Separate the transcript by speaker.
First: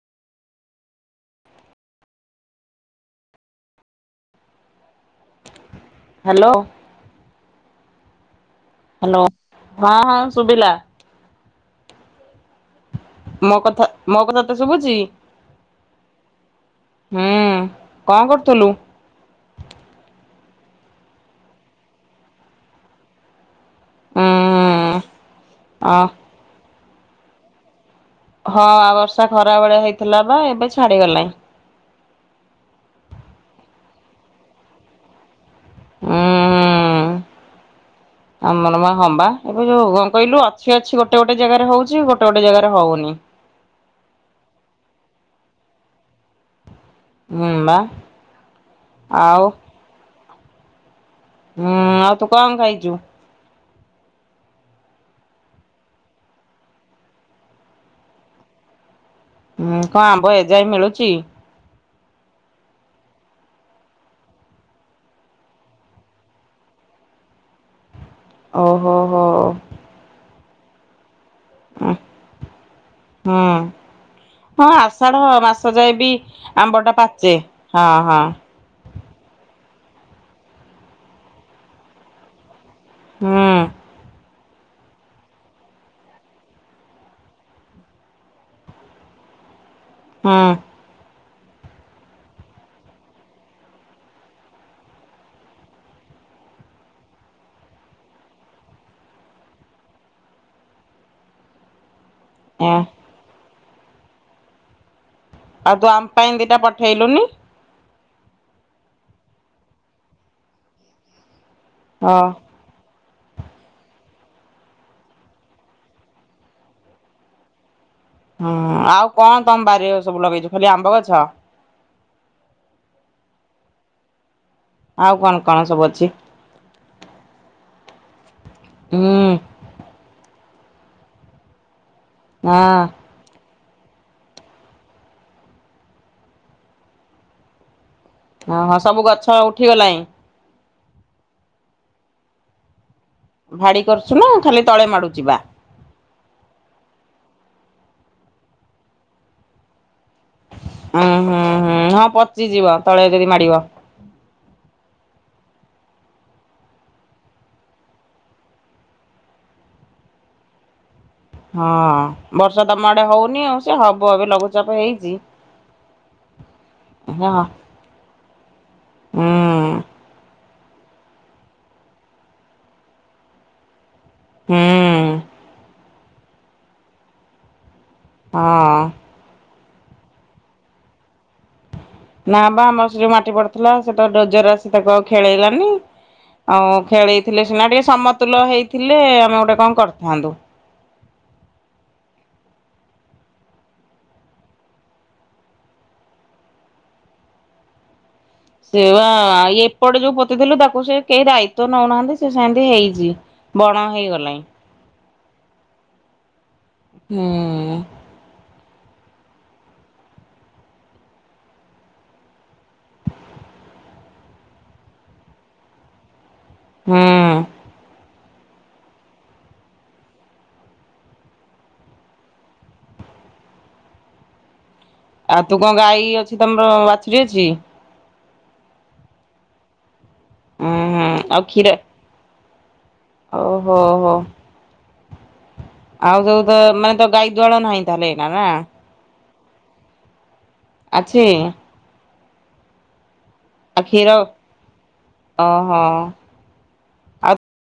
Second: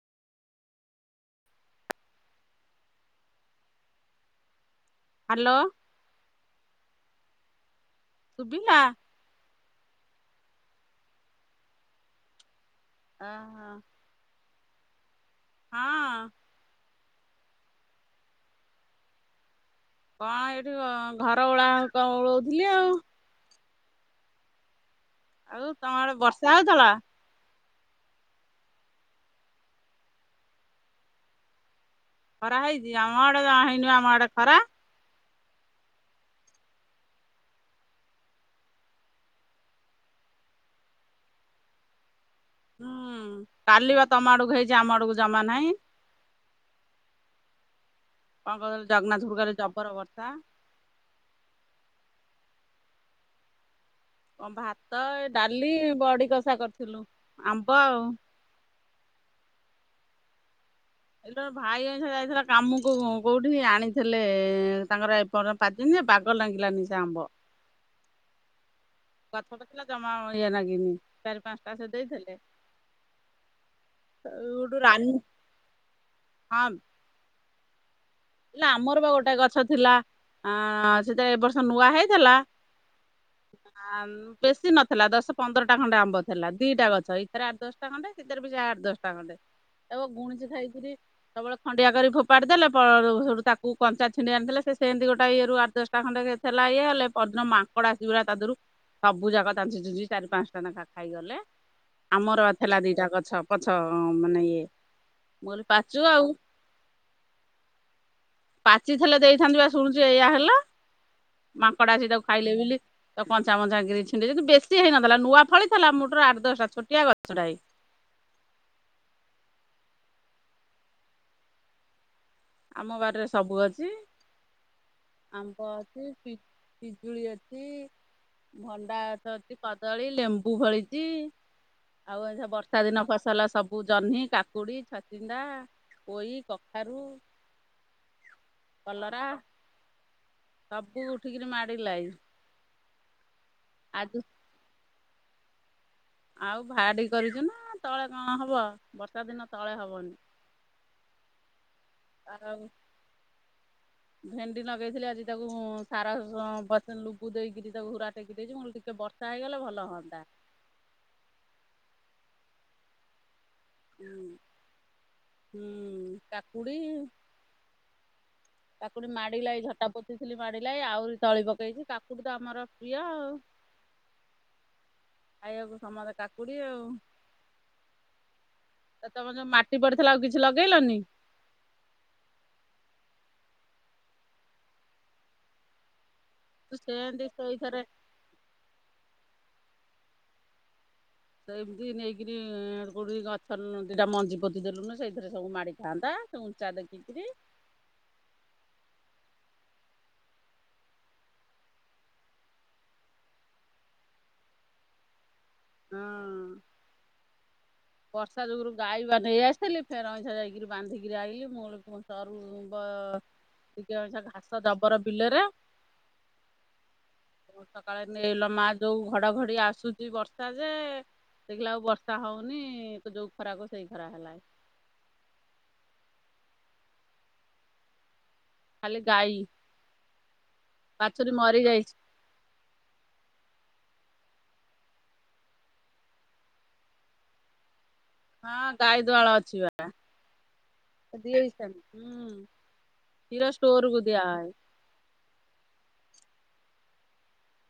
Speaker 1: Hello.
Speaker 2: Hello.
Speaker 1: ଶୁଭିଲା?
Speaker 2: Hello ହଁ ହଁ ଶୁଭିଲା।
Speaker 1: ଓହୋ
Speaker 2: ମୋ
Speaker 1: ହଁ।
Speaker 2: କଥା ମୋ କଥା ତ ଶୁଭୁଛି?
Speaker 1: ହଁ।
Speaker 2: ହୁଁ କଣ କରୁଥିଲୁ?
Speaker 1: କଣ ଏଇଠି ଘର ଓଳା ଓଳଉଥିଲି ଆଉ।
Speaker 2: ହଁ।
Speaker 1: ଆଉ ତମ ଆଡେ ବର୍ଷା ହେଉଥିଲା?
Speaker 2: ହଁ ବର୍ଷା ଖରା ବେଳେଆ ହେଇଥିଲା ବା ଏବେ ଛାଡିଗଲାଣି।
Speaker 1: ଖରା ହେଇଛି ଆମ ଆଡୋ ଜମା ହେଇନିବା ଆମ ଆଡେ ଖରା।
Speaker 2: ହୁଁ। ଆମର ମା ହମ୍ବା ଏବେ ଯୋଉ କଣ କହିଲୁ ଅଛି ଅଛି ଗୋଟେ ଗୋଟେ ଜାଗାରେ ହଉଛି ଗୋଟେ ଗୋଟେ ଜାଗ
Speaker 1: ହୁଁ କାଲିବା ତମ ଆଡକୁ ହେଇଛି ଆମ ଆଡକୁ ଜମା ନାହିଁ।
Speaker 2: ହଁ ବା।
Speaker 1: କଣ କହୁଥିଲ ଜଗନ୍ନାଥ
Speaker 2: ଆଉ
Speaker 1: ଗୁଡରେ ଜବର ବର୍ଷା।
Speaker 2: ହୁଁ ଆଉ ତୁ କଣ ଖାଇଛୁ?
Speaker 1: ଭାତ ଏ ଡାଲି ବଡି କଷା କରିଥିଲୁ ଆମ୍ବ ଆଉ
Speaker 2: ହୁଁ କଣ ଆମ୍ବ ଏଯାଇ ମିଳୁଛି?
Speaker 1: ଏଠ ଭାଇ ଏଥର ଯାଇଥିଲା କାମକୁ କୋଉଠି ଆଣିଥିଲେ ତାଙ୍କର ଏପ ପାତଦିନରେ ବାଗ ଲାଗିଲାନି ସେ ଆମ୍ଭ।
Speaker 2: ଓହୋ ହୋ।
Speaker 1: ଗଛଟା ଜମା ଅଳିଆ ନାଗିନି ଚାରି ପାଞ୍ଚଟାସ ଦେଇଥିଲେ।
Speaker 2: ହୁଁ ହଁ
Speaker 1: ଗୋଟେ ରାନୀ
Speaker 2: ଆଷାଢ ମାସ ଯାଏ ବି ଆମ୍ବ ଟା ପାଚେ। ହଁ ହଁ।
Speaker 1: ହେଲା ଆମର ବା ଗୋଟେ ଗଛ ଥିଲା ଅ ସେଟ ଏ ବର୍ଷ ନୂଆ ହେଇଥିଲା।
Speaker 2: ହୁଁ
Speaker 1: ଆ ବେଶୀ ନଥିଲା ଦଶ ପନ୍ଦରଟା ଖଣ୍ଡେ ଆମ୍ବ ଥିଲା ଦିଟା ଗଛ ଏଇଥରେ ଆଠ ଦଶଟା ଖଣ୍ଡେଥିରେ ସେଥିରେବି ଆଠ ଦଶଟା ଖଣ୍ଡେ।
Speaker 2: ହୁଁ
Speaker 1: ଗୁଣିଚି ଖାଇକିରି ସବୁବେଳେ ଖଣ୍ଡିଆ କରି ଫୋପାଡି ଦେଲେଳ ସବୁ ତାକୁ କଞ୍ଚା ଛିଣ୍ଡି ଆଣିଦେ ସେମିତି ଗୋଟଏ ଇଏରୁ ଆଠ ଦଶଟା ଖଣ୍ଡେ ଥିଲା ଇଏ ହେଲେ ପହର ମା ଙ୍କଡ ଆସି ତଦେହରୁ ସବୁ ଯାକ ଚଞ୍ଚି ଚୁଞ୍ଚି ଚାରି ପାଞ୍ଚ ଟା ଲେଖା ଖାଇଗଲେ। ଆମର ଥିଲା
Speaker 2: ଏଁ
Speaker 1: ଦିଟା ଗଛ ପଛ ମାନେ ଇଏ ମୁଁ କହିଲି
Speaker 2: ଆଉ ତୁ
Speaker 1: ପାଚୁ
Speaker 2: ଆମ ପାଇଁ ଦୁଇଟା ପଠେଇଲୁନୁ?
Speaker 1: ପାଚିଥିଲେ ଦେଇଥାନ୍ତ ବା ଶୁଣୁଛି ଏଇୟଆ ହେଲା ମାଙ୍କଡ଼ା ଆଛି
Speaker 2: ହଁ
Speaker 1: ତାକୁ ଖାଇଲେ ବୋଲି- ତ କଞ୍ଚାମଞ୍ଚା କିି ଛିଣ୍ଡିେ କିନ୍ତୁ ବେଶୀ ହେଇନଥିଲା ନୂଆ ଫଳିଥିଲା ମୁଟରୁ ଆଠ ଦଶଟା ଛୋଟିଆ ଗଛଟାଏ।
Speaker 2: ହୁଁ ଆଉ କଣ ତମବାରି ସବୁ ଲଗେଇଛୁ ଖାଲି ଆମ୍ବ ଗଛ?
Speaker 1: ଆମ ବାରି ରେ ସବୁ ଅଛି।
Speaker 2: ଆଉ କଣ
Speaker 1: ଆମ୍ବ
Speaker 2: କଣ ସବୁ ଅଛି?
Speaker 1: ପି ପିଜୁଳି ଅଛି ଭଣ୍ଡା
Speaker 2: ହୁଁ
Speaker 1: ଗଛ ଅଛି କଦଳୀ ଲେମ୍ବୁ- କୁ ଭଳିଛି ଆଉ ଏ ବର୍ଷା ଦିନ
Speaker 2: ହଁ
Speaker 1: ଫସଲ ସବୁ ଜହ୍ନି କାକୁଡ଼ି, ଛଚିନ୍ଦା, ପୋଇ, କଖାରୁ-
Speaker 2: ଓଁ ହଁ ସବୁ
Speaker 1: କଲରା
Speaker 2: ଗଛ ଉଠିଗଲାଣିଁ?
Speaker 1: ସବୁ ଉଠିକିରି ମାଡ଼ିଲାଇ
Speaker 2: ଭାଡ଼ି କରୁଛୁ ନା ଖାଲି ତଳେ ମାଡ଼ୁଚି ବା -
Speaker 1: ଆଉ ଭାଡି କରିଛୁ ନା ତଳେ କଣ ହବ ବର୍ଷା ଦିନ ତଳେ ହବନି।
Speaker 2: ଉଁ ହୁଁ ହୁଁ ହଁ
Speaker 1: ଆଉ
Speaker 2: ପଚିଯିବ ତଳେ ଯଦି ମାଡିବ।
Speaker 1: ଭେଣ୍ଡି ଲଗେଇଥିଲି ଆଜି ତାକୁ ସାର ଲୁବୁ ଦେଇକିରି ତାକୁ ହୁଡ଼ା ଟେକି ଦେଇଛି ମୁ ଟିକେ ବର୍ [unintelligible] ଇଗଲେ ଭଲ ହୁଅନ୍ତା।
Speaker 2: ହଁ ବର୍ଷା ତମ ଆଡେ ହଉନି ଆଉ
Speaker 1: ହୁଁ
Speaker 2: ହବ ଏବେ ଲଘୁଚାପ ହେଇଛି
Speaker 1: ହୁଁ କାକୁଡି
Speaker 2: ଆ
Speaker 1: କାକୁଡି ମାଡି ଲାଇ ଝଟା ପୋତିଥିଲି ମାଡ଼ ଲାଇ ଆହୁରି ତଳି ପକେଇଛି କାକୁଡି ତ ଆମର ପ୍ରିୟ ଆଉ
Speaker 2: ହୁଁ। ହୁଁ।
Speaker 1: ଖାଇବାକୁ ସମସ୍ତେ କାକୁଡି ଆଉ।
Speaker 2: ହଁ।
Speaker 1: ତ ତମ ଯୋଉ ମାଟି ପଡିଥିଲା ଆଉ କିଛି ଲଗେଇଲନି?
Speaker 2: ନା ବା ଆମର ସେ ଯୋଉ ମାଟି ପଡିଥିଲା ସେଟା ଡଜର ଆସି ତାକୁ ଆଉ ଖେଳେଇଲାନି। ଆଉ
Speaker 1: ସେନ୍ତି
Speaker 2: ଖେଳେଇଥିଲେ ସିନା
Speaker 1: ସେଇଥେରେ
Speaker 2: ଟିକେ ସମତୁଲ ହେଇଥିଲେ ଆମେ ଗୋଟେ କଣ କରିଥାନ୍ତୁ।
Speaker 1: ତ ଏମିତି ନେଇକିରି କେଉଁଠି ଗଛ ଦୁଇଟା ମଞ୍ଜି ପୋତି ଦେଲୁନୁ ସେଇଥିରେ ସବୁ ମାଡ଼ିଥାଆନ୍ତା। ଉଞ୍ଚା ଟେକିକିରି।
Speaker 2: ସେ ବା ଏପଟେ ଯୋଉ ପୋତିଥିଲୁ ତାକୁ ସେ କେହି ଦାୟିତ୍ଵ ନଉନାହାନ୍ତି ସେ ସେମତି ହେଇଛି। ବଣ ହେଇଗଲାଣି।
Speaker 1: ହଁ
Speaker 2: ହୁଁ
Speaker 1: ବର୍ଷା ଯୋଗୁରୁ ଗାଈ ନେଇ ଆସିଥିଲି ଫେରେ ଅଇଁଠା ଯାଇକି ବାନ୍ଧିକି ଆଇିଲି ମୁଁ ଗୋ- ସରୁ [unintelligible] ଟିକେଛ ଘାସ ଦଡବର ବିଲରେ
Speaker 2: ହୁଁ।
Speaker 1: ତ ସକାଳେ ଲ ମା ଯୋଉ ଘଡଘଡି ଆସୁଛି ବର୍ଷା ଯେ ଦେଖିଲା ଆଉ ବର୍ଷା ହଉନି ନି ତ ଯୋଉ ଖରା କୁ ସେଇ ଖରା ହେଲା।
Speaker 2: ଆଉ ତୁ କଣ ଗାଈ ଅଛି ତମର ବାଛୁରୀ ଅଛି।
Speaker 1: ଖାଲି ଗାଈ।
Speaker 2: ଉୁଁ ହୁଁ
Speaker 1: ବାଛୁରୀ
Speaker 2: ଆଉ
Speaker 1: ମରି
Speaker 2: କ୍ଷୀର
Speaker 1: ଯାଇଛି
Speaker 2: ଓହୋ ହୋ ଆଉ ଯୋଉ ତ ମାନେ ତ ଗାଈ ଦୁଆଳ ନାହିଁ ତାହଲେ-
Speaker 1: ହଁ ଗାଈ ଦୁଆଳ ଅଛି ବା
Speaker 2: ଅଛି
Speaker 1: ଦିଏ ହେଇସ ହୁଁ ହିରା
Speaker 2: ଆଉ
Speaker 1: ଷ୍ଟୋରକୁ
Speaker 2: କ୍ଷୀର
Speaker 1: ଦିଆ [unintelligible]
Speaker 2: ଓହୋ ଆଉ